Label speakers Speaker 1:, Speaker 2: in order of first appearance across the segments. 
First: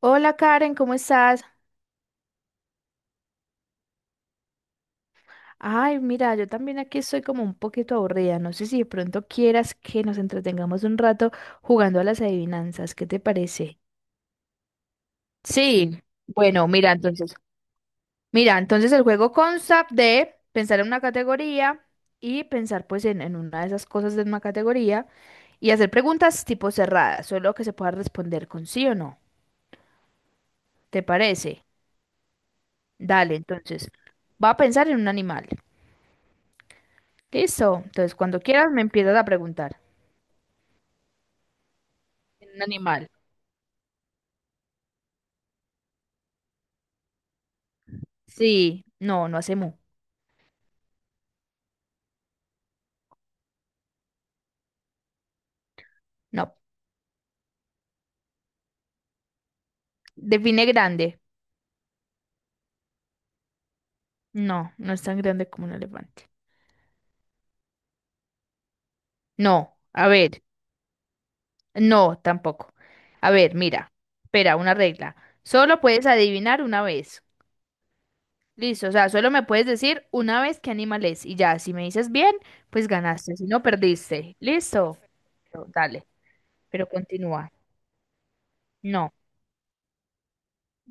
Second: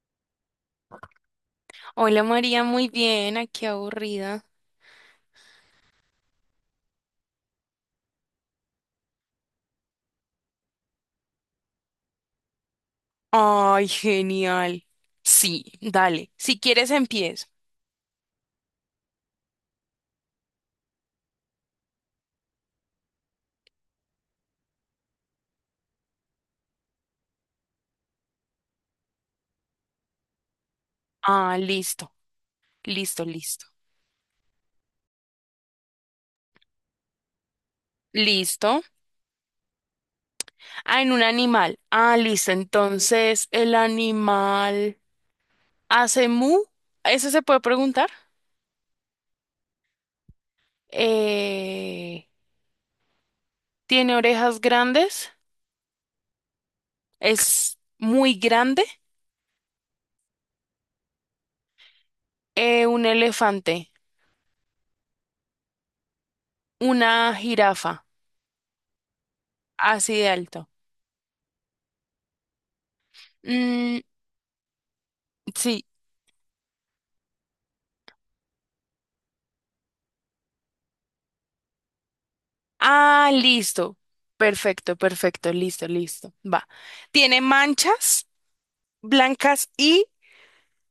Speaker 1: Hola Karen, ¿cómo estás?
Speaker 2: Hola María, muy bien, aquí aburrida.
Speaker 1: Ay, mira, yo también aquí estoy como un poquito aburrida. No sé si de pronto quieras que nos entretengamos un rato jugando a las adivinanzas. ¿Qué te parece?
Speaker 2: Ay, genial. Sí,
Speaker 1: Sí.
Speaker 2: dale. Si
Speaker 1: Bueno,
Speaker 2: quieres empiezo.
Speaker 1: mira, entonces el juego consta de pensar en una categoría y pensar pues en una de esas cosas de una categoría y hacer preguntas tipo cerradas, solo que se pueda responder con sí o no. ¿Te
Speaker 2: Ah,
Speaker 1: parece?
Speaker 2: listo, listo,
Speaker 1: Dale,
Speaker 2: listo.
Speaker 1: entonces, va a pensar en un animal. Listo. Entonces, cuando quieras me
Speaker 2: Listo.
Speaker 1: empiezas a preguntar.
Speaker 2: Ah, en un animal. Ah,
Speaker 1: En
Speaker 2: listo.
Speaker 1: un animal.
Speaker 2: Entonces, ¿el animal hace mu? ¿Eso se puede preguntar?
Speaker 1: Sí, no, no hace mu.
Speaker 2: Eh, ¿Tiene orejas grandes?
Speaker 1: No.
Speaker 2: ¿Es muy grande?
Speaker 1: Define grande.
Speaker 2: Un elefante,
Speaker 1: No, no es tan grande como un elefante.
Speaker 2: una jirafa,
Speaker 1: No, a
Speaker 2: así de
Speaker 1: ver,
Speaker 2: alto.
Speaker 1: no, tampoco. A ver, mira,
Speaker 2: Mm,
Speaker 1: espera, una regla. Solo
Speaker 2: sí.
Speaker 1: puedes adivinar una vez. Listo, o sea, solo me puedes decir una vez qué animal es. Y ya, si me dices bien, pues
Speaker 2: Ah,
Speaker 1: ganaste, si no,
Speaker 2: listo.
Speaker 1: perdiste.
Speaker 2: Perfecto,
Speaker 1: Listo.
Speaker 2: perfecto,
Speaker 1: Pero
Speaker 2: listo,
Speaker 1: dale,
Speaker 2: listo. Va.
Speaker 1: pero
Speaker 2: ¿Tiene
Speaker 1: continúa.
Speaker 2: manchas
Speaker 1: No,
Speaker 2: blancas y...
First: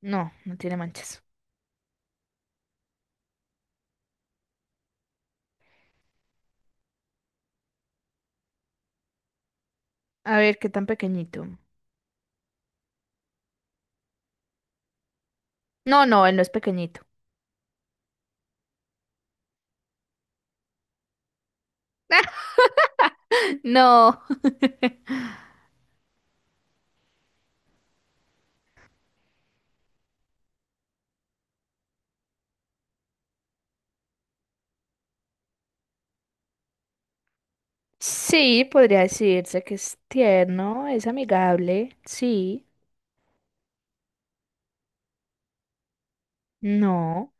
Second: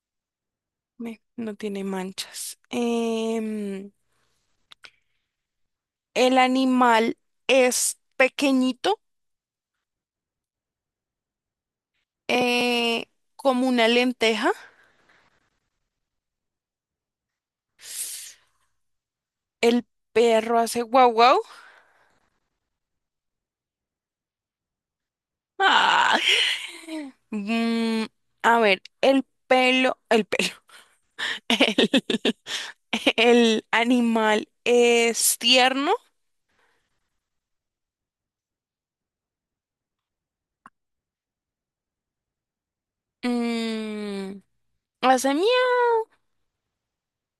Speaker 1: no, no tiene manchas.
Speaker 2: No tiene manchas. El animal es pequeñito,
Speaker 1: A ver, qué tan pequeñito.
Speaker 2: eh, como una lenteja.
Speaker 1: No, no, él no es pequeñito.
Speaker 2: El perro hace guau guau.
Speaker 1: No.
Speaker 2: Ah. Mm, a ver, el, el animal es tierno.
Speaker 1: Sí, podría decirse que es tierno, es amigable, sí,
Speaker 2: Mm, hace miau.
Speaker 1: no,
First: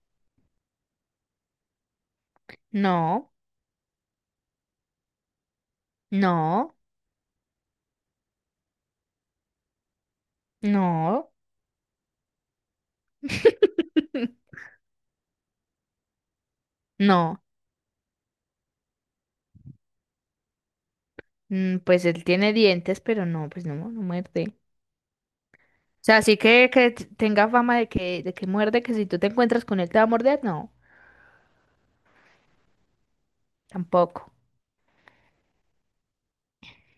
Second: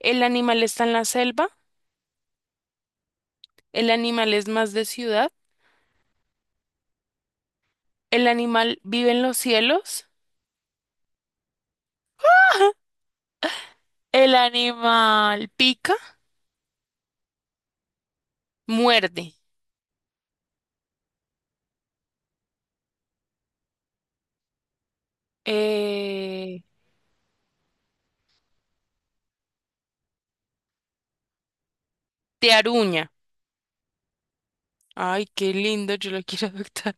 Speaker 2: El animal está en la selva,
Speaker 1: no,
Speaker 2: el animal es más de ciudad,
Speaker 1: no,
Speaker 2: el animal vive en los cielos,
Speaker 1: no,
Speaker 2: el animal pica,
Speaker 1: no.
Speaker 2: muerde,
Speaker 1: Pues él tiene dientes, pero no, pues no, no muerde. O sea, sí
Speaker 2: eh,
Speaker 1: que, tenga fama de que muerde, que si tú te encuentras con él te va a morder, no,
Speaker 2: te aruña.
Speaker 1: tampoco.
Speaker 2: Ay, qué lindo, yo lo quiero adoptar.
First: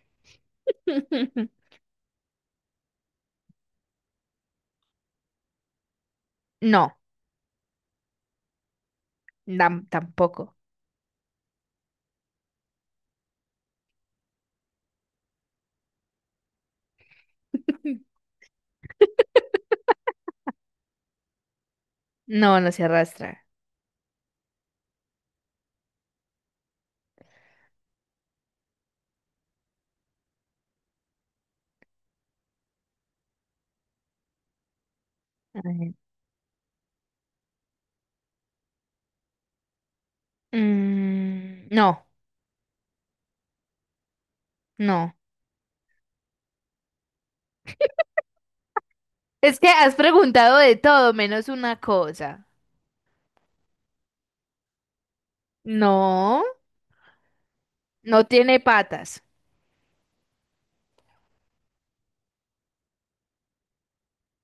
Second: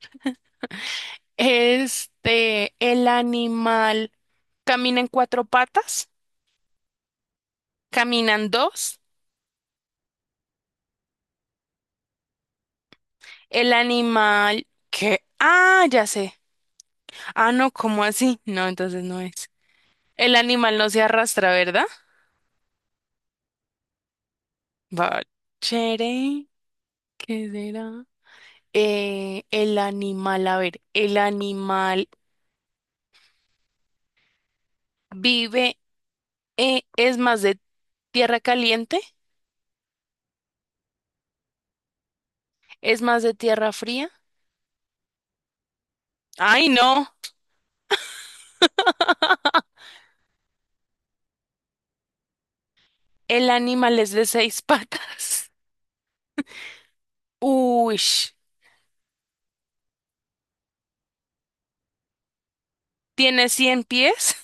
Speaker 2: Este, el animal camina en cuatro patas,
Speaker 1: No,
Speaker 2: caminan dos,
Speaker 1: tampoco.
Speaker 2: el animal que, ah, ya sé. Ah, no, ¿cómo así? No, entonces no es. El animal no se arrastra, ¿verdad?
Speaker 1: No, no se arrastra.
Speaker 2: Va, chere, ¿qué será? El animal, a ver, el animal
Speaker 1: A
Speaker 2: vive,
Speaker 1: ver.
Speaker 2: es más de tierra caliente,
Speaker 1: No,
Speaker 2: es más de tierra fría.
Speaker 1: no.
Speaker 2: Ay, no,
Speaker 1: Es que has preguntado de todo menos una cosa.
Speaker 2: el animal es de seis patas.
Speaker 1: No,
Speaker 2: Uy,
Speaker 1: no tiene patas.
Speaker 2: tiene cien pies.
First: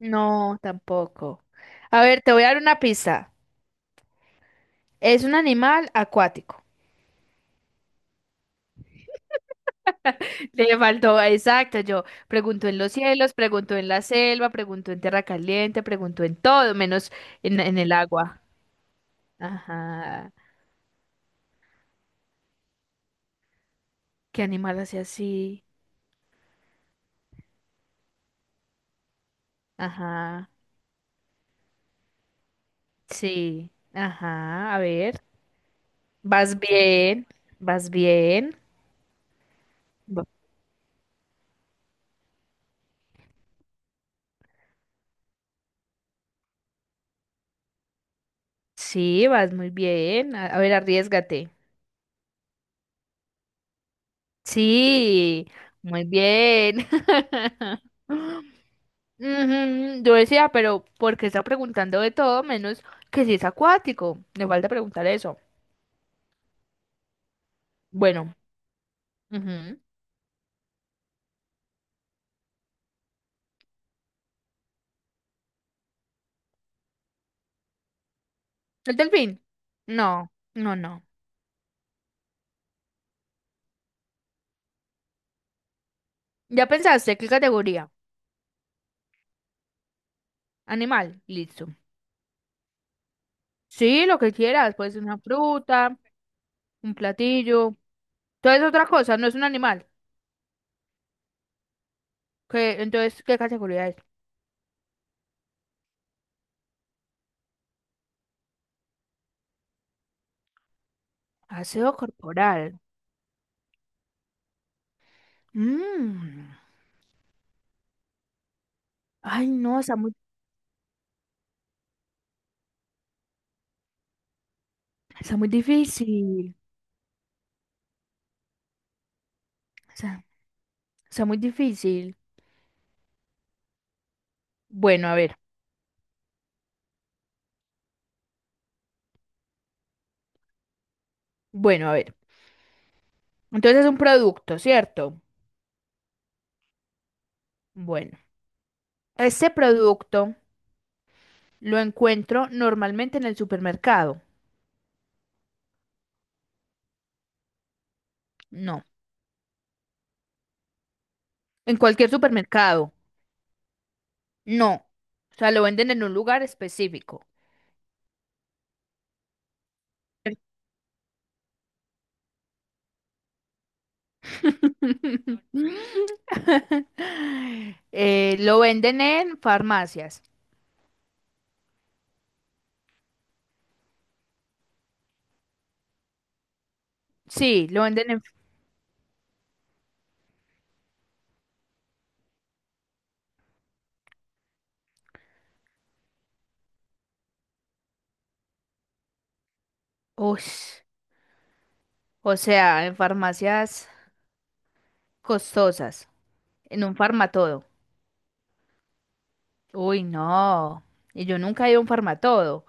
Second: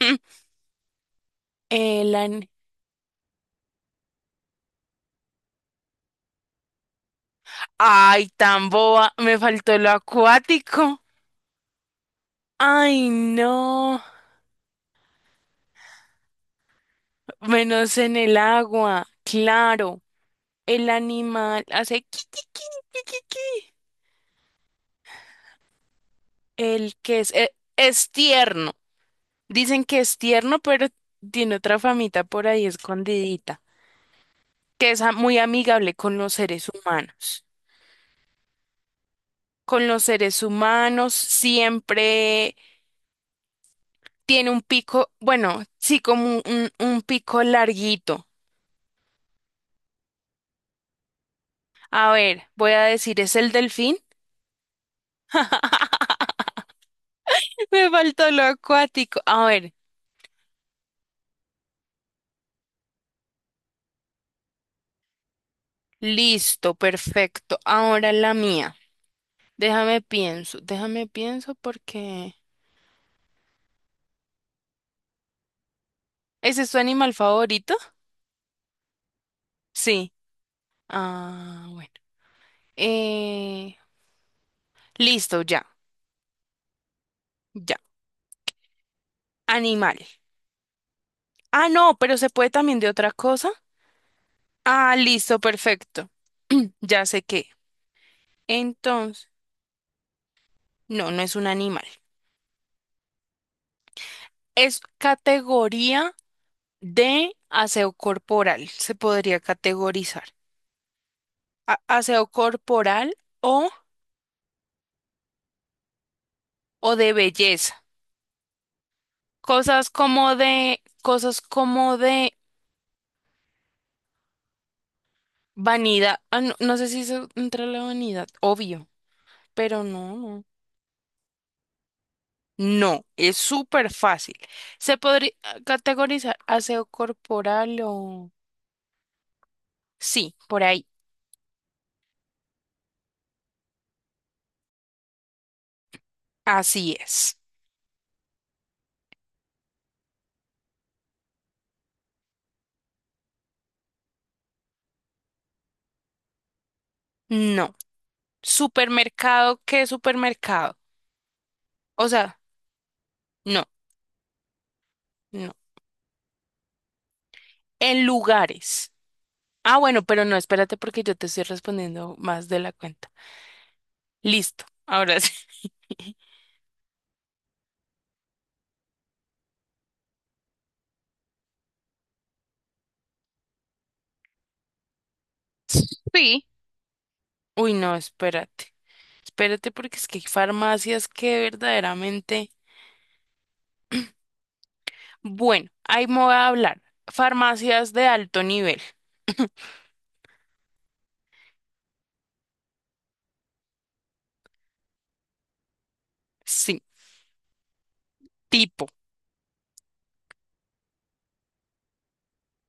Speaker 1: No, tampoco. A
Speaker 2: El
Speaker 1: ver, te voy
Speaker 2: an-
Speaker 1: a dar una pista. Es un animal acuático.
Speaker 2: Ay, tan boba, me faltó lo
Speaker 1: Le
Speaker 2: acuático.
Speaker 1: faltó, exacto, yo pregunto en los
Speaker 2: Ay,
Speaker 1: cielos, pregunto en
Speaker 2: no,
Speaker 1: la selva, pregunto en tierra caliente, pregunto en todo, menos en el
Speaker 2: menos en el
Speaker 1: agua.
Speaker 2: agua, claro.
Speaker 1: Ajá.
Speaker 2: El animal hace qui, qui, qui, qui, qui, qui.
Speaker 1: ¿Qué animal hace así?
Speaker 2: El que es, es tierno. Dicen que es
Speaker 1: Ajá.
Speaker 2: tierno, pero tiene otra famita por ahí escondidita,
Speaker 1: Sí. Ajá. A
Speaker 2: que es
Speaker 1: ver.
Speaker 2: muy amigable con los
Speaker 1: Vas
Speaker 2: seres
Speaker 1: bien.
Speaker 2: humanos.
Speaker 1: Vas bien.
Speaker 2: Con los seres humanos siempre tiene un pico, bueno, sí, como un pico larguito.
Speaker 1: Sí, vas muy bien. A ver, arriesgate.
Speaker 2: A ver, voy a decir, ¿es el delfín?
Speaker 1: Sí, muy bien.
Speaker 2: Me faltó lo acuático. A ver,
Speaker 1: Ujú. Yo decía, pero ¿por qué está preguntando de todo menos que si es acuático? Le falta preguntar eso.
Speaker 2: listo, perfecto. Ahora la
Speaker 1: Bueno,
Speaker 2: mía.
Speaker 1: ujú.
Speaker 2: Déjame pienso porque... ¿Ese es tu animal favorito?
Speaker 1: ¿El delfín?
Speaker 2: Sí.
Speaker 1: No, no, no.
Speaker 2: Ah, bueno. Eh, Listo, ya,
Speaker 1: ¿Ya pensaste qué
Speaker 2: ya.
Speaker 1: categoría?
Speaker 2: Animal.
Speaker 1: Animal,
Speaker 2: Ah,
Speaker 1: listo.
Speaker 2: no, pero se puede también de otra cosa.
Speaker 1: Sí, lo que quieras, puede
Speaker 2: Ah,
Speaker 1: ser una
Speaker 2: listo,
Speaker 1: fruta,
Speaker 2: perfecto.
Speaker 1: un
Speaker 2: Ya sé qué.
Speaker 1: platillo. Entonces otra cosa, no
Speaker 2: Entonces,
Speaker 1: es un animal.
Speaker 2: no, no es un animal.
Speaker 1: ¿Qué, entonces, ¿qué categoría es?
Speaker 2: Es categoría de aseo corporal. Se podría categorizar.
Speaker 1: Aseo
Speaker 2: Aseo
Speaker 1: corporal.
Speaker 2: corporal o,
Speaker 1: Mm.
Speaker 2: o de belleza.
Speaker 1: Ay, no,
Speaker 2: Cosas como de
Speaker 1: está muy
Speaker 2: vanidad. Ah, no,
Speaker 1: difícil.
Speaker 2: no sé si se entra en la vanidad, obvio, pero no,
Speaker 1: Está,
Speaker 2: no.
Speaker 1: está muy difícil.
Speaker 2: No, es súper fácil. ¿Se
Speaker 1: Bueno, a
Speaker 2: podría
Speaker 1: ver,
Speaker 2: categorizar aseo corporal o...? Sí, por ahí.
Speaker 1: bueno, a ver. Entonces es un producto, ¿cierto?
Speaker 2: Así es.
Speaker 1: Bueno, este producto lo encuentro normalmente en el supermercado.
Speaker 2: No.
Speaker 1: No.
Speaker 2: ¿Supermercado qué supermercado?
Speaker 1: En
Speaker 2: O
Speaker 1: cualquier
Speaker 2: sea,
Speaker 1: supermercado.
Speaker 2: no,
Speaker 1: No. O sea,
Speaker 2: no.
Speaker 1: lo venden en un lugar específico.
Speaker 2: En lugares. Ah, bueno, pero no, espérate porque yo te estoy respondiendo más de la cuenta. Listo, ahora sí.
Speaker 1: Lo venden en farmacias.
Speaker 2: Sí.
Speaker 1: Sí,
Speaker 2: Uy,
Speaker 1: lo
Speaker 2: no,
Speaker 1: venden en...
Speaker 2: espérate. Espérate porque es que hay farmacias que verdaderamente... Bueno, ahí me voy a hablar. Farmacias de alto nivel.
Speaker 1: Ush. O sea, en farmacias costosas,
Speaker 2: Sí,
Speaker 1: en un farmatodo.
Speaker 2: tipo,
Speaker 1: Uy, no. Y yo nunca he ido a un farmatodo.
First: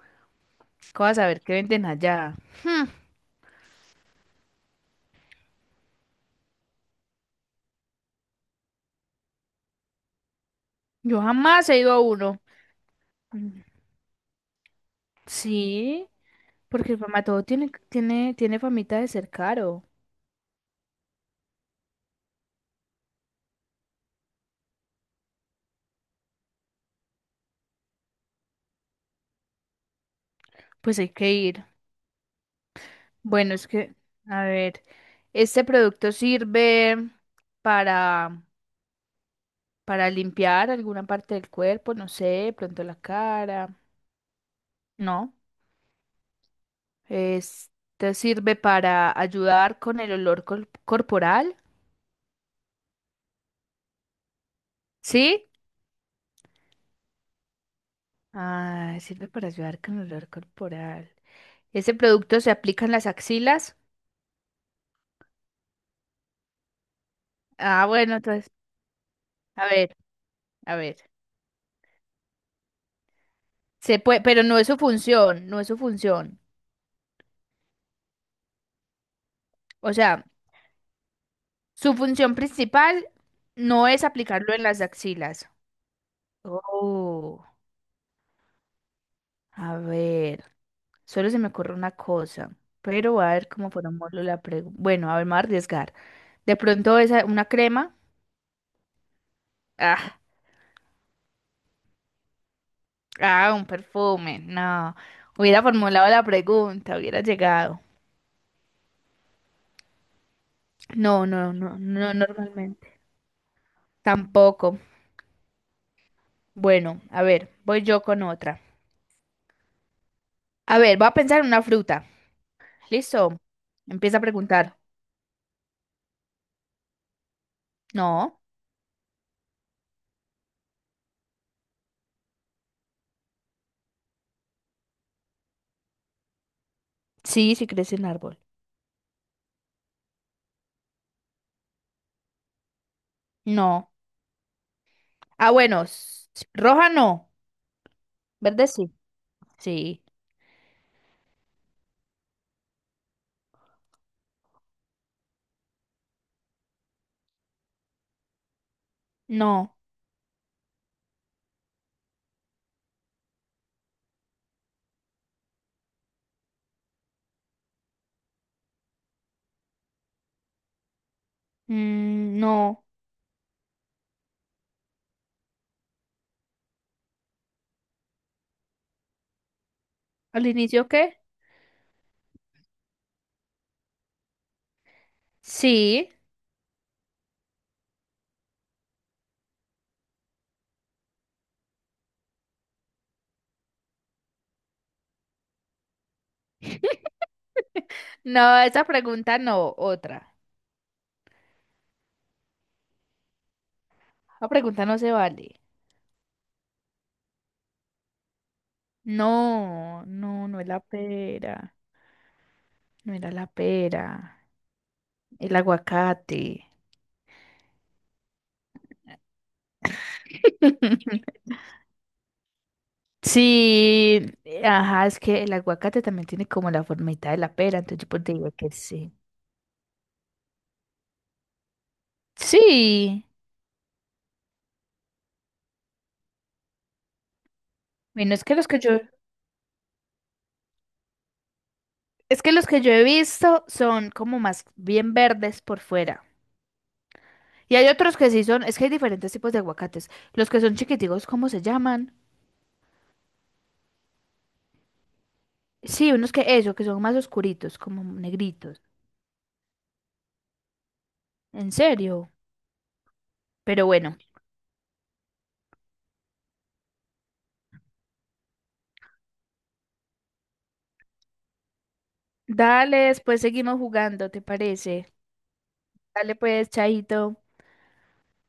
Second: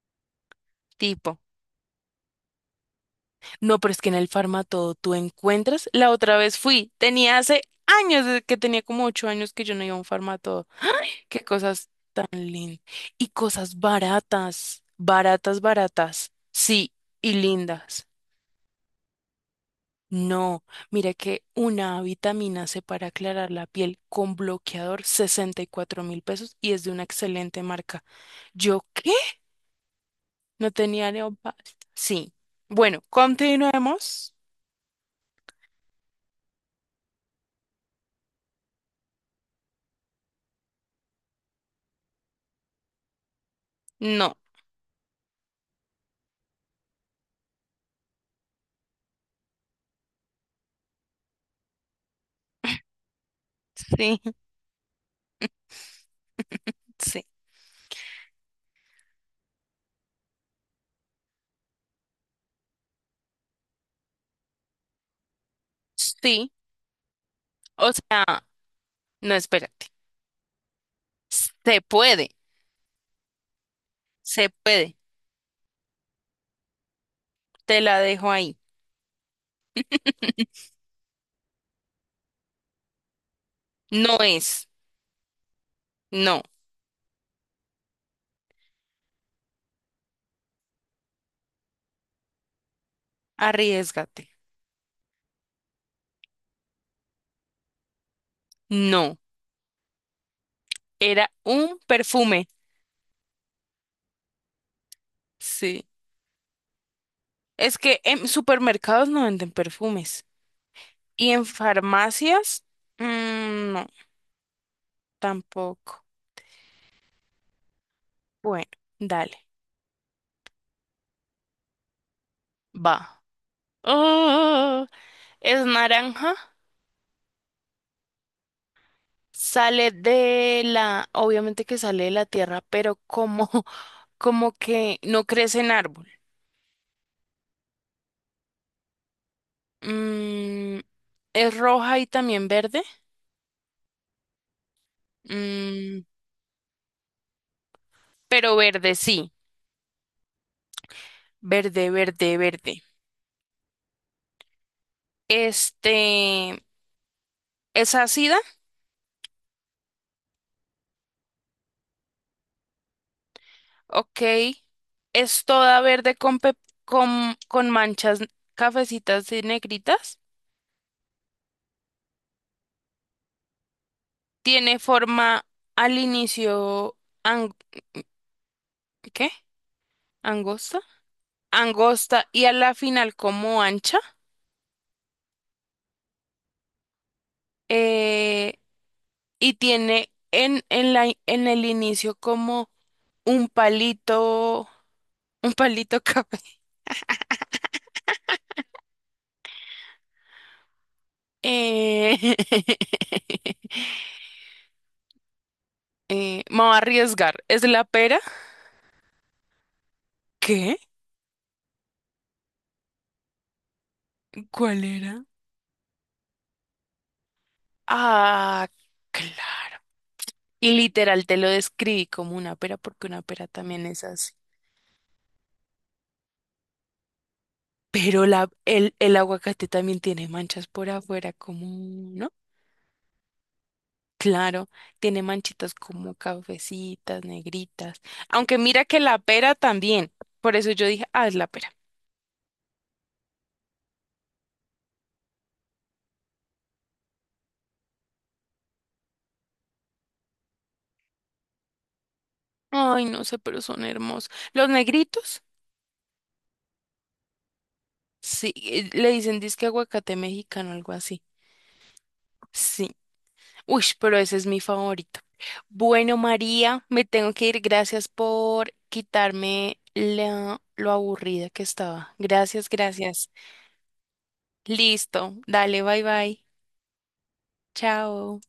Speaker 1: ¿Cómo vas a
Speaker 2: tipo.
Speaker 1: ver qué venden allá?
Speaker 2: No, pero es que en el Farmatodo tú encuentras. La otra vez fui, tenía hace años, desde que tenía como 8 años que yo no iba a un Farmatodo.
Speaker 1: Yo
Speaker 2: Qué
Speaker 1: jamás he
Speaker 2: cosas
Speaker 1: ido a
Speaker 2: tan
Speaker 1: uno.
Speaker 2: lindas. Y
Speaker 1: Mm.
Speaker 2: cosas baratas, baratas,
Speaker 1: Sí,
Speaker 2: baratas.
Speaker 1: porque
Speaker 2: Sí,
Speaker 1: el
Speaker 2: y
Speaker 1: farmatodo tiene,
Speaker 2: lindas.
Speaker 1: tiene, tiene famita de ser caro.
Speaker 2: No, mira que una vitamina C para aclarar la piel con bloqueador, $64.000 y es de una excelente marca. ¿Yo qué? No
Speaker 1: Pues hay
Speaker 2: tenía
Speaker 1: que ir.
Speaker 2: neopasta. Sí. Bueno,
Speaker 1: Bueno, es que,
Speaker 2: continuemos.
Speaker 1: a ver, este producto sirve para, para limpiar alguna parte del cuerpo, no sé, de pronto la cara.
Speaker 2: No.
Speaker 1: No. Es- te sirve para ayudar con corporal,
Speaker 2: Sí,
Speaker 1: ¿sí?
Speaker 2: sí,
Speaker 1: Ah, sirve para ayudar con el olor corporal. ¿Ese producto se aplica en las axilas?
Speaker 2: sí.
Speaker 1: Ah,
Speaker 2: O
Speaker 1: bueno,
Speaker 2: sea,
Speaker 1: entonces,
Speaker 2: no,
Speaker 1: a
Speaker 2: espérate.
Speaker 1: ver, a ver.
Speaker 2: Se puede,
Speaker 1: Se puede, pero
Speaker 2: se
Speaker 1: no es su
Speaker 2: puede.
Speaker 1: función, no es su función.
Speaker 2: Te la dejo ahí.
Speaker 1: O sea, su función principal no es
Speaker 2: No
Speaker 1: aplicarlo en
Speaker 2: es,
Speaker 1: las axilas.
Speaker 2: no.
Speaker 1: Oh, a ver, solo se me ocurre una cosa, pero voy a ver cómo formuló
Speaker 2: Arriesgate.
Speaker 1: la pregunta. Bueno, a ver, me voy a arriesgar. De pronto esa, una crema.
Speaker 2: No.
Speaker 1: Ah,
Speaker 2: Era un perfume.
Speaker 1: ah, un perfume. No. Hubiera
Speaker 2: Sí.
Speaker 1: formulado la pregunta, hubiera
Speaker 2: Es
Speaker 1: llegado.
Speaker 2: que en supermercados no venden perfumes.
Speaker 1: No,
Speaker 2: Y en
Speaker 1: no, no, no
Speaker 2: farmacias,
Speaker 1: normalmente.
Speaker 2: mm, no,
Speaker 1: Tampoco.
Speaker 2: tampoco.
Speaker 1: Bueno, a ver, voy yo con otra.
Speaker 2: Bueno, dale.
Speaker 1: A ver, voy a pensar en una fruta.
Speaker 2: Va.
Speaker 1: ¿Listo? Empieza a preguntar.
Speaker 2: Oh, es naranja.
Speaker 1: No.
Speaker 2: Obviamente que sale de la tierra, pero como como que no crece en árbol.
Speaker 1: Sí, sí crece en árbol.
Speaker 2: Mm, es roja y también verde.
Speaker 1: No. Ah, bueno.
Speaker 2: Mm,
Speaker 1: Roja no.
Speaker 2: pero
Speaker 1: Verde sí.
Speaker 2: verde, sí.
Speaker 1: Sí.
Speaker 2: Verde, verde, verde. Este, es ácida,
Speaker 1: No.
Speaker 2: ok. Es toda verde con manchas cafecitas y negritas.
Speaker 1: Mm, no.
Speaker 2: Tiene forma al inicio, ang- ¿qué?
Speaker 1: ¿Al
Speaker 2: ¿Angosta?
Speaker 1: inicio qué?
Speaker 2: Angosta y a la final como ancha.
Speaker 1: Sí.
Speaker 2: Eh, y tiene en el inicio como un palito, un palito café.
Speaker 1: No, esa pregunta no, otra.
Speaker 2: Eh,
Speaker 1: La pregunta no se vale.
Speaker 2: me voy a arriesgar. ¿Es la pera?
Speaker 1: No, no, no es
Speaker 2: ¿Qué?
Speaker 1: la pera. No era la pera.
Speaker 2: ¿Cuál era?
Speaker 1: El aguacate.
Speaker 2: Ah, claro. Y literal te lo describí como una pera porque una pera también es
Speaker 1: Sí,
Speaker 2: así.
Speaker 1: ajá, es que el aguacate también tiene como la formita de la pera, entonces yo pues
Speaker 2: Pero
Speaker 1: digo que sí.
Speaker 2: el aguacate también tiene manchas por afuera, como, ¿no?
Speaker 1: Sí,
Speaker 2: Claro, tiene manchitas como cafecitas, negritas.
Speaker 1: bueno,
Speaker 2: Aunque mira que la pera también. Por eso yo dije, ah, es la pera.
Speaker 1: es que los que yo he visto son como más bien verdes por fuera. Y hay otros que sí son, es que hay diferentes tipos de aguacates. Los que son chiquiticos, ¿cómo se llaman?
Speaker 2: Ay, no sé, pero son hermosos. Los negritos,
Speaker 1: Sí, unos que eso, que son más oscuritos, como
Speaker 2: sí,
Speaker 1: negritos.
Speaker 2: le dicen disque aguacate mexicano, algo así.
Speaker 1: ¿En serio?
Speaker 2: Sí. Uy,
Speaker 1: Pero bueno,
Speaker 2: pero ese es mi favorito. Bueno, María, me tengo que ir. Gracias por quitarme lo aburrida que estaba. Gracias,
Speaker 1: dale,
Speaker 2: gracias.
Speaker 1: después seguimos jugando, ¿te parece?
Speaker 2: Listo. Dale, bye
Speaker 1: Dale
Speaker 2: bye.
Speaker 1: pues, chaito.
Speaker 2: Chao.